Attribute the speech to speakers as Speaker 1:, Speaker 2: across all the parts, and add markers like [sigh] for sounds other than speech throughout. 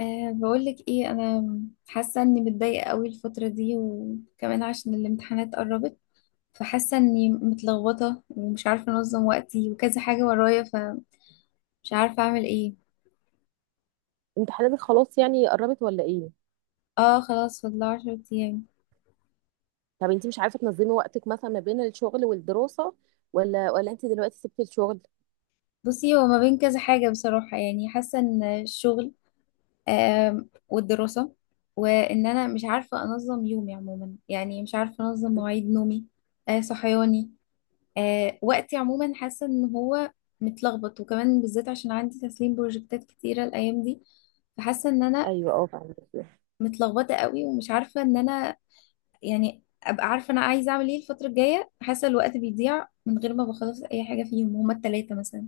Speaker 1: بقولك ايه. انا حاسه اني متضايقه قوي الفتره دي، وكمان عشان الامتحانات قربت، فحاسه اني متلخبطه ومش عارفه انظم وقتي وكذا حاجه ورايا، فمش عارفه اعمل ايه.
Speaker 2: امتحاناتك خلاص، يعني قربت ولا ايه؟
Speaker 1: اه خلاص، فاضل 10 ايام.
Speaker 2: طب انت مش عارفه تنظمي وقتك مثلا ما بين الشغل والدراسه، ولا انت دلوقتي سبتي الشغل؟
Speaker 1: بصي، هو ما بين كذا حاجه بصراحه، يعني حاسه ان الشغل والدراسه، وان انا مش عارفه انظم يومي عموما، يعني مش عارفه انظم مواعيد نومي صحياني وقتي عموما. حاسة ان هو متلخبط، وكمان بالذات عشان عندي تسليم بروجكتات كتيرة الايام دي، فحاسة ان انا
Speaker 2: ايوه اه، فهمت.
Speaker 1: متلخبطة قوي ومش عارفة ان انا يعني ابقى عارفة انا عايزة اعمل ايه الفترة الجاية. حاسة الوقت بيضيع من غير ما بخلص اي حاجة فيهم هما التلاتة مثلا.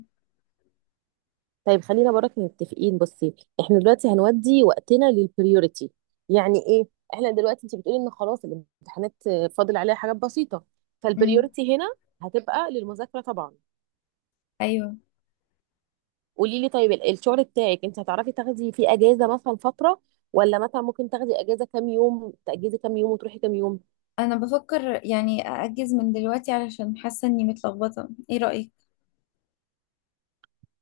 Speaker 2: طيب خلينا برك متفقين، بصي. احنا دلوقتي هنودي وقتنا للبريوريتي. يعني ايه؟ احنا دلوقتي انت بتقولي ان خلاص الامتحانات فاضل عليها حاجات بسيطه،
Speaker 1: امم.
Speaker 2: فالبريوريتي هنا هتبقى للمذاكره طبعا.
Speaker 1: ايوه،
Speaker 2: قولي لي طيب، الشغل بتاعك، انت هتعرفي تاخدي فيه اجازه مثلا فتره، ولا مثلا ممكن تاخدي اجازه، كام يوم تاجزي كام يوم وتروحي كام يوم؟
Speaker 1: انا بفكر يعني ااجز من دلوقتي، علشان حاسة اني متلخبطة. ايه رأيك؟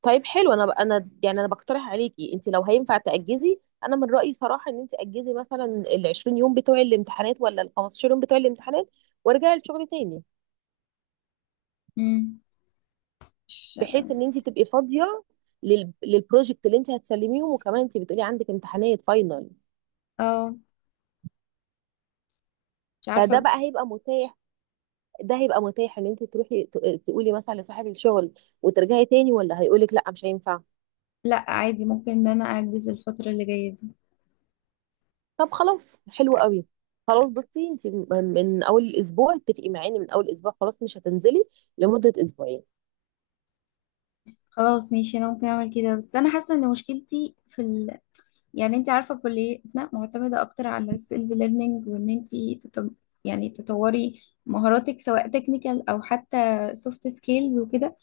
Speaker 2: طيب حلو، انا بقترح عليكي انت لو هينفع تاجزي. انا من رايي صراحه ان انت اجزي مثلا ال 20 يوم بتوع الامتحانات، ولا ال 15 يوم بتوع الامتحانات، وارجعي الشغل تاني،
Speaker 1: امم. مش
Speaker 2: بحيث ان انت تبقي فاضيه للبروجكت اللي انت هتسلميهم. وكمان انت بتقولي عندك امتحانات فاينل،
Speaker 1: اه مش
Speaker 2: فده
Speaker 1: عارفة.
Speaker 2: بقى هيبقى متاح. ده هيبقى متاح ان انت تروحي تقولي مثلا لصاحب الشغل وترجعي تاني، ولا هيقولك لا مش هينفع.
Speaker 1: لا عادي، ممكن ان انا ااجز الفترة اللي جاية دي.
Speaker 2: طب خلاص، حلو قوي. خلاص بصي، انت من اول الاسبوع، اتفقي معانا من اول اسبوع خلاص مش هتنزلي لمده اسبوعين.
Speaker 1: خلاص ماشي، انا ممكن اعمل كده، بس انا حاسه ان مشكلتي في يعني انت عارفه كليتنا معتمده اكتر على السيلف ليرنينج، وان انت تت... يعني تطوري مهاراتك سواء تكنيكال او حتى سوفت سكيلز وكده.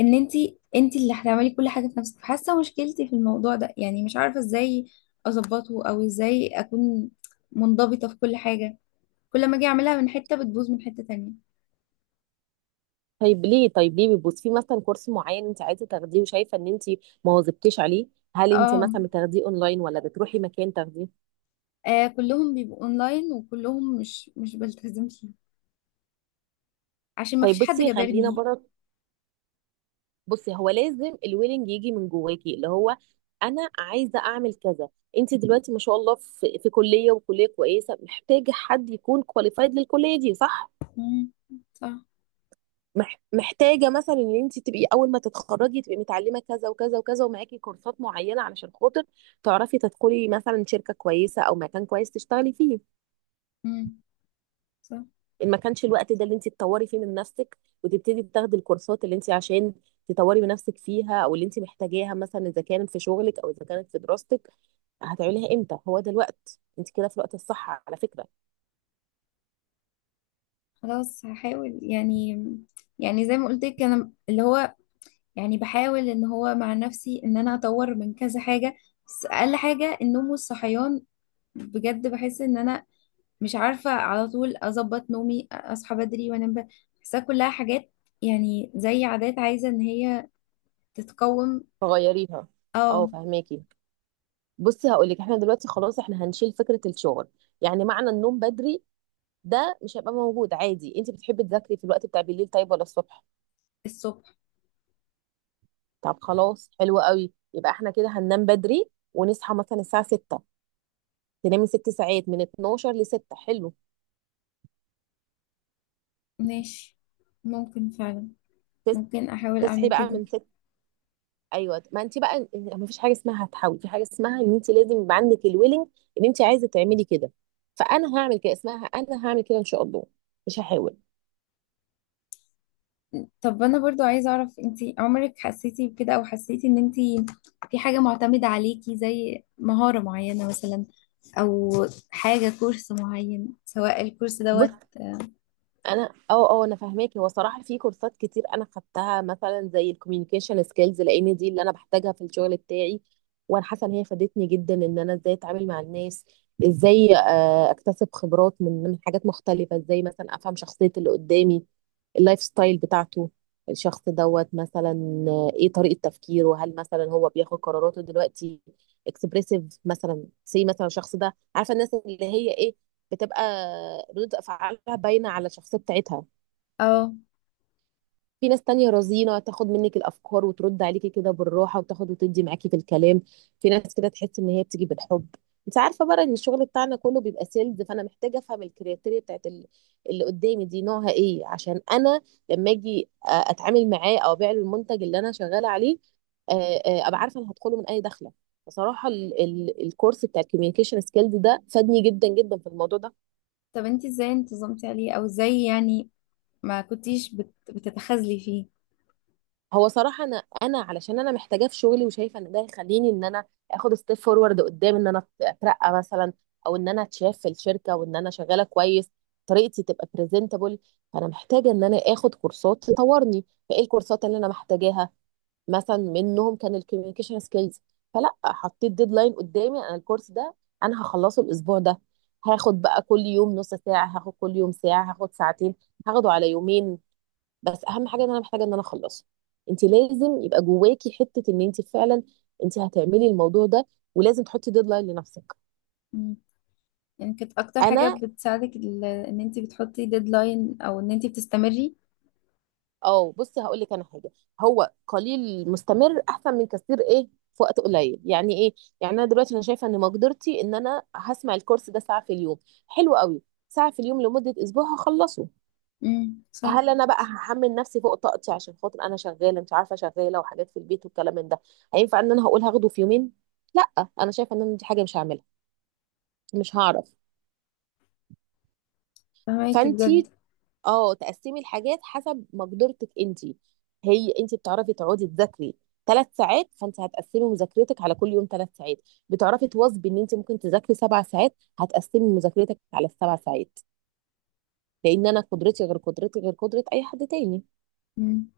Speaker 1: ان انت انت اللي هتعملي كل حاجه في نفسك، فحاسه مشكلتي في الموضوع ده، يعني مش عارفه ازاي اظبطه او ازاي اكون منضبطه في كل حاجه. كل ما اجي اعملها من حته بتبوظ من حته تانية.
Speaker 2: طيب ليه؟ طيب ليه بيبص في مثلا كورس معين انت عايزه تاخديه وشايفه ان انت ما واظبتيش عليه؟ هل انت
Speaker 1: اه.
Speaker 2: مثلا بتاخديه اونلاين، ولا بتروحي مكان تاخديه؟
Speaker 1: آه، كلهم بيبقوا اونلاين، وكلهم مش بلتزم عشان ما
Speaker 2: طيب
Speaker 1: فيش حد
Speaker 2: بصي، خلينا
Speaker 1: جابرني.
Speaker 2: بره. بصي هو لازم الويلنج يجي من جواكي، اللي هو انا عايزه اعمل كذا. انت دلوقتي ما شاء الله في كليه وكليه كويسه، محتاجه حد يكون كواليفايد للكليه دي، صح؟
Speaker 1: مم. صح.
Speaker 2: محتاجه مثلا ان انت تبقي اول ما تتخرجي تبقي متعلمه كذا وكذا وكذا، ومعاكي كورسات معينه علشان خاطر تعرفي تدخلي مثلا شركه كويسه او مكان كويس تشتغلي فيه.
Speaker 1: مم. صح.
Speaker 2: ان ما كانش الوقت ده اللي انت تطوري فيه من نفسك وتبتدي تاخدي الكورسات اللي انت عشان تطوري من نفسك فيها، او اللي انت محتاجاها مثلا اذا كانت في شغلك او اذا كانت في دراستك، هتعمليها امتى؟ هو ده الوقت، انت كده في الوقت الصح على فكره.
Speaker 1: خلاص هحاول يعني، يعني زي ما قلت لك انا اللي هو يعني بحاول ان هو مع نفسي ان انا اطور من كذا حاجة، بس اقل حاجة النوم والصحيان. بجد بحس ان انا مش عارفة على طول اظبط نومي، اصحى بدري وانام بدري. بحسها كلها حاجات يعني زي عادات عايزة ان هي تتقوم.
Speaker 2: فغيريها. اه،
Speaker 1: اه.
Speaker 2: فهماكي. بصي هقول لك، احنا دلوقتي خلاص احنا هنشيل فكره الشغل، يعني معنى النوم بدري ده مش هيبقى موجود عادي. انت بتحبي تذاكري في الوقت بتاع بالليل، طيب، ولا الصبح؟
Speaker 1: الصبح.
Speaker 2: طب خلاص، حلو قوي. يبقى احنا كده هننام بدري ونصحى مثلا الساعه 6، تنامي ست ساعات من 12 ل 6، حلو.
Speaker 1: ماشي، ممكن فعلا،
Speaker 2: تس...
Speaker 1: ممكن احاول
Speaker 2: تصحي
Speaker 1: اعمل
Speaker 2: بقى
Speaker 1: كده.
Speaker 2: من 6. ايوه، ما انت بقى ما فيش حاجه اسمها هتحاول. في حاجه اسمها ان انت لازم يبقى عندك الويلنج ان انت عايزه تعملي كده، فانا هعمل كده. اسمها انا هعمل كده ان شاء الله، مش هحاول.
Speaker 1: طب انا برضو عايزه اعرف، انتي عمرك حسيتي بكده، او حسيتي ان انتي في حاجه معتمده عليكي زي مهاره معينه مثلا، او حاجه كورس معين سواء الكورس
Speaker 2: بص،
Speaker 1: دوت؟
Speaker 2: انا اه اه انا فاهماكي. هو صراحه في كورسات كتير انا خدتها، مثلا زي الكوميونيكيشن سكيلز، لان دي اللي انا بحتاجها في الشغل بتاعي، وانا حاسه ان هي فادتني جدا، ان انا ازاي اتعامل مع الناس، ازاي آه، اكتسب خبرات من حاجات مختلفه، ازاي مثلا افهم شخصيه اللي قدامي، اللايف ستايل بتاعته، الشخص دوت مثلا، آه، ايه طريقه تفكيره، وهل مثلا هو بياخد قراراته دلوقتي اكسبريسيف، مثلا سي مثلا الشخص ده، عارفه الناس اللي هي ايه، بتبقى ردود افعالها باينه على الشخصيه بتاعتها.
Speaker 1: اه.
Speaker 2: في ناس تانية رزينة تاخد منك الافكار وترد عليكي كده بالراحه، وتاخد وتدي معاكي في الكلام. في ناس كده تحس ان هي بتيجي بالحب. انت عارفه بقى ان الشغل بتاعنا كله بيبقى سيلز، فانا محتاجه افهم الكرياتيريا بتاعت اللي قدامي دي نوعها ايه، عشان انا لما اجي اتعامل معاه او ابيع له المنتج اللي انا شغاله عليه، آه، آه، ابقى عارفه انا هدخله من اي دخله. بصراحه الكورس بتاع الكوميونيكيشن سكيلز ده فادني جدا جدا في الموضوع ده.
Speaker 1: طب انتي ازاي انتظمتي عليه؟ او ازاي يعني ما كنتيش بتتخاذلي فيه؟
Speaker 2: هو صراحة، أنا علشان أنا محتاجاه في شغلي، وشايفة إن ده يخليني إن أنا آخد ستيب فورورد قدام، إن أنا أترقى مثلا، أو إن أنا أتشاف في الشركة وإن أنا شغالة كويس، طريقتي تبقى بريزنتابل. فأنا محتاجة إن أنا آخد كورسات تطورني، فإيه الكورسات اللي أنا محتاجاها؟ مثلا منهم كان الكوميونيكيشن سكيلز، فلا حطيت ديدلاين قدامي، أنا الكورس ده أنا هخلصه الأسبوع ده. هاخد بقى كل يوم نص ساعة، هاخد كل يوم ساعة، هاخد ساعتين، هاخده على يومين، بس اهم حاجه ان انا محتاجه ان انا اخلصه. انت لازم يبقى جواكي حته ان انت فعلا انت هتعملي الموضوع ده، ولازم تحطي ديدلاين لنفسك.
Speaker 1: مم. يعني كانت اكتر حاجه
Speaker 2: انا
Speaker 1: بتساعدك ان انتي بتحطي ديدلاين، او ان انتي بتستمري؟
Speaker 2: اه، بصي هقول لك انا حاجه، هو قليل مستمر احسن من كثير ايه في وقت قليل. يعني ايه؟ يعني انا دلوقتي انا شايفه ان مقدرتي ان انا هسمع الكورس ده ساعه في اليوم، حلو قوي، ساعه في اليوم لمده اسبوع هخلصه.
Speaker 1: امم، صح.
Speaker 2: هل انا بقى هحمل نفسي فوق طاقتي عشان خاطر انا شغاله، مش عارفه شغاله وحاجات في البيت والكلام من ده، هينفع ان انا هقول هاخده في يومين؟ لا، انا شايفه ان انا دي حاجه مش هعملها، مش هعرف.
Speaker 1: فهماكي بجد.
Speaker 2: فانتي اه، تقسمي الحاجات حسب مقدرتك انتي. هي انتي بتعرفي تقعدي تذاكري ثلاث ساعات، فانت هتقسمي مذاكرتك على كل يوم ثلاث ساعات. بتعرفي تواظبي ان انت ممكن تذاكري سبع ساعات، هتقسمي مذاكرتك على السبع ساعات، لان انا قدرتي غير، قدرتي غير قدره اي حد تاني.
Speaker 1: امم،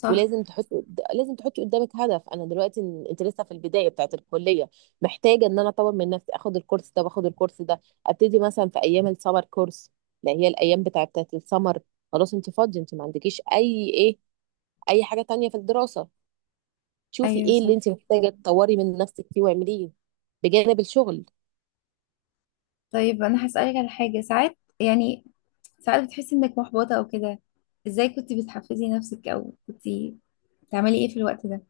Speaker 1: صح.
Speaker 2: ولازم تحط لازم تحطي قدامك هدف. انا دلوقتي انت لسه في البدايه بتاعت الكليه، محتاجه ان انا اطور من نفسي، اخد الكورس ده واخد الكورس ده، ابتدي مثلا في ايام السمر كورس، اللي هي الايام بتاعت السمر. خلاص انت فاضيه، انت ما عندكيش اي ايه، اي حاجه تانية في الدراسه. شوفي
Speaker 1: ايوه
Speaker 2: ايه اللي
Speaker 1: صح.
Speaker 2: انت محتاجه تطوري من نفسك فيه واعمليه بجانب الشغل.
Speaker 1: طيب انا هسألك على حاجه. ساعات يعني، ساعات بتحسي انك محبطة او كده، ازاي كنت بتحفزي نفسك، او كنت بتعملي ايه في الوقت ده؟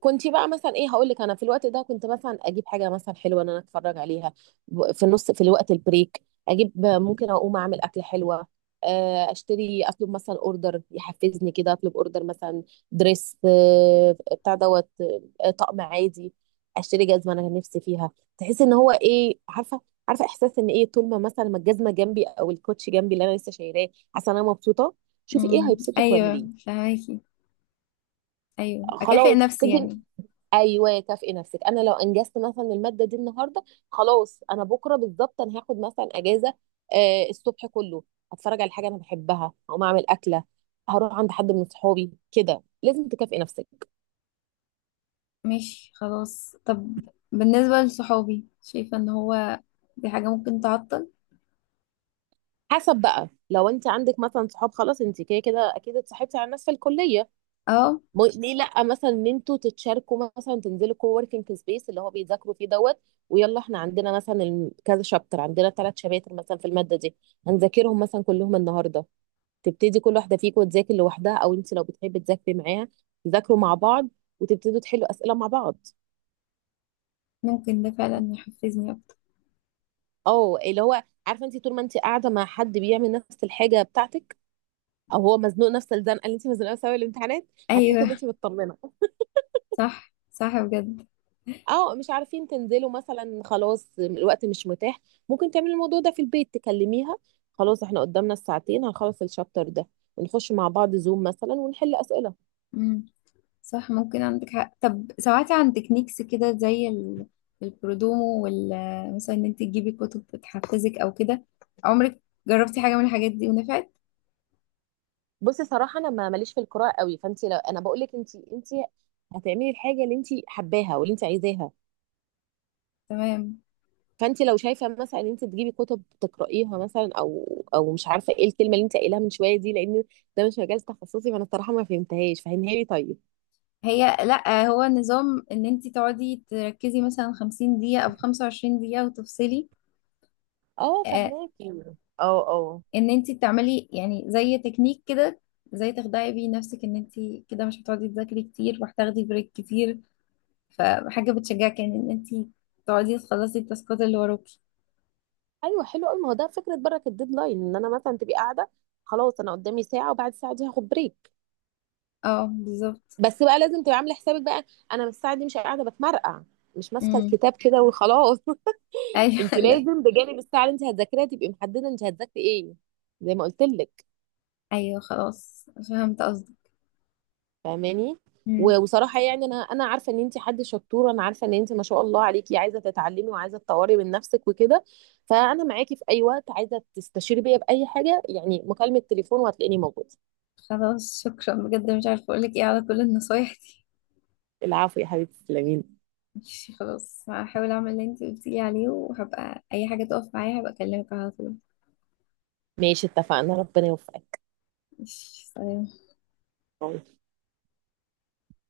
Speaker 2: كنت بقى مثلا ايه هقول لك، انا في الوقت ده كنت مثلا اجيب حاجه مثلا حلوه ان انا اتفرج عليها، في النص في الوقت البريك اجيب، ممكن اقوم اعمل اكل حلوه، آه، اشتري اطلب مثلا اوردر يحفزني كده، اطلب اوردر مثلا دريس، آه، بتاع دوت، آه، طقم عادي، اشتري جزمه انا نفسي فيها، تحس ان هو ايه، عارفه، عارفه احساس ان ايه، طول ما مثلا ما الجزمه جنبي او الكوتش جنبي اللي انا لسه شايراه، حاسه ان انا مبسوطه. شوفي ايه
Speaker 1: امم،
Speaker 2: هيبسطك
Speaker 1: ايوه
Speaker 2: واعمليه.
Speaker 1: فهماكي. ايوه، اكافئ
Speaker 2: خلاص
Speaker 1: نفسي
Speaker 2: تدي،
Speaker 1: يعني.
Speaker 2: ايوه كافئي نفسك. انا لو انجزت مثلا الماده دي النهارده، خلاص انا بكره بالظبط انا هاخد مثلا اجازه، آه الصبح كله هتفرج على حاجه انا بحبها، هقوم اعمل اكله، هروح عند حد من صحابي كده. لازم تكافئي نفسك.
Speaker 1: ماشي خلاص. طب بالنسبة لصحابي، شايفة ان هو دي حاجة ممكن تعطل؟
Speaker 2: حسب بقى، لو انت عندك مثلا صحاب، خلاص انت كده كده اكيد اتصاحبتي على الناس في الكليه،
Speaker 1: اه،
Speaker 2: ليه لا مثلا ان انتوا تتشاركوا، مثلا تنزلوا كو وركينج سبيس اللي هو بيذاكروا فيه دوت، ويلا احنا عندنا مثلا كذا شابتر، عندنا ثلاث شباتر مثلا في الماده دي، هنذاكرهم مثلا كلهم النهارده. تبتدي كل واحده فيكم تذاكر لوحدها، او انت لو بتحبي تذاكري معاها تذاكروا مع بعض، وتبتدوا تحلوا اسئله مع بعض.
Speaker 1: ممكن ده فعلا يحفزني اكتر.
Speaker 2: او اللي هو عارفه، انت طول ما انت قاعده مع حد بيعمل نفس الحاجه بتاعتك، او هو مزنوق نفس الزنقه اللي انت مزنوقه، سوا الامتحانات، هتحسي ان
Speaker 1: ايوه،
Speaker 2: انت مطمنه.
Speaker 1: صح صح بجد.
Speaker 2: او مش عارفين تنزلوا مثلا، خلاص الوقت مش متاح، ممكن تعملي الموضوع ده في البيت، تكلميها خلاص احنا قدامنا الساعتين هنخلص الشابتر ده، ونخش مع بعض زوم مثلا ونحل اسئله.
Speaker 1: مم. صح، ممكن عندك حق. طب سمعتي عن تكنيكس كده زي البرودومو وال مثلا، ان انت تجيبي كتب بتحفزك او كده؟ عمرك جربتي حاجة من الحاجات دي ونفعت؟
Speaker 2: بصي صراحه انا ما ماليش في القراءه قوي، فانت لو انا بقول لك انت هتعملي الحاجه اللي انت حباها واللي انت عايزاها.
Speaker 1: تمام.
Speaker 2: فانت لو شايفه مثلا ان انت تجيبي كتب تقرايها مثلا، او مش عارفه ايه الكلمه اللي انت قايلها من شويه دي، لان ده مش مجال تخصصي فانا الصراحه ما فهمتهاش، فهميها لي طيب.
Speaker 1: هي لا، هو نظام ان انت تقعدي تركزي مثلا 50 دقيقة او 25 دقيقة وتفصلي.
Speaker 2: اه،
Speaker 1: آه،
Speaker 2: فهماكي. اه،
Speaker 1: ان انت تعملي يعني زي تكنيك كده، زي تخدعي بيه نفسك ان انت كده مش هتقعدي تذاكري كتير وهتاخدي بريك كتير، فحاجة بتشجعك يعني ان انت تقعدي تخلصي التاسكات اللي وراكي.
Speaker 2: ايوه حلو قوي، ما هو ده فكره برك الديدلاين، ان انا مثلا تبقي قاعده خلاص انا قدامي ساعه وبعد الساعه دي هاخد بريك.
Speaker 1: اه بالظبط.
Speaker 2: بس بقى لازم تبقي عامله حسابك بقى، انا الساعه دي مش قاعده بتمرقع، مش ماسكه
Speaker 1: امم،
Speaker 2: الكتاب كده وخلاص. انت
Speaker 1: ايوه. [laughs] لا.
Speaker 2: لازم بجانب الساعه اللي انت هتذاكريها تبقي محدده انت هتذاكري ايه، زي ما قلت لك.
Speaker 1: ايوه، خلاص فهمت قصدي.
Speaker 2: فاهماني.
Speaker 1: امم.
Speaker 2: و- وصراحه يعني انا عارفه ان انت حد شطوره، انا عارفه ان انت ما شاء الله عليكي عايزه تتعلمي وعايزه تطوري من نفسك وكده، فانا معاكي في اي وقت، عايزه تستشيري بيا باي حاجه يعني، مكالمه تليفون وهتلاقيني موجوده.
Speaker 1: خلاص، شكرا بجد، مش عارفه اقول لك ايه على كل النصايح دي.
Speaker 2: العفو يا حبيبتي، تسلميلي.
Speaker 1: [laughs] ماشي خلاص، هحاول اعمل اللي انت قلتي لي عليه، وهبقى اي حاجه تقف معايا هبقى اكلمك على طول.
Speaker 2: ماشي، اتفقنا، ربنا يوفقك.
Speaker 1: ماشي، سلام.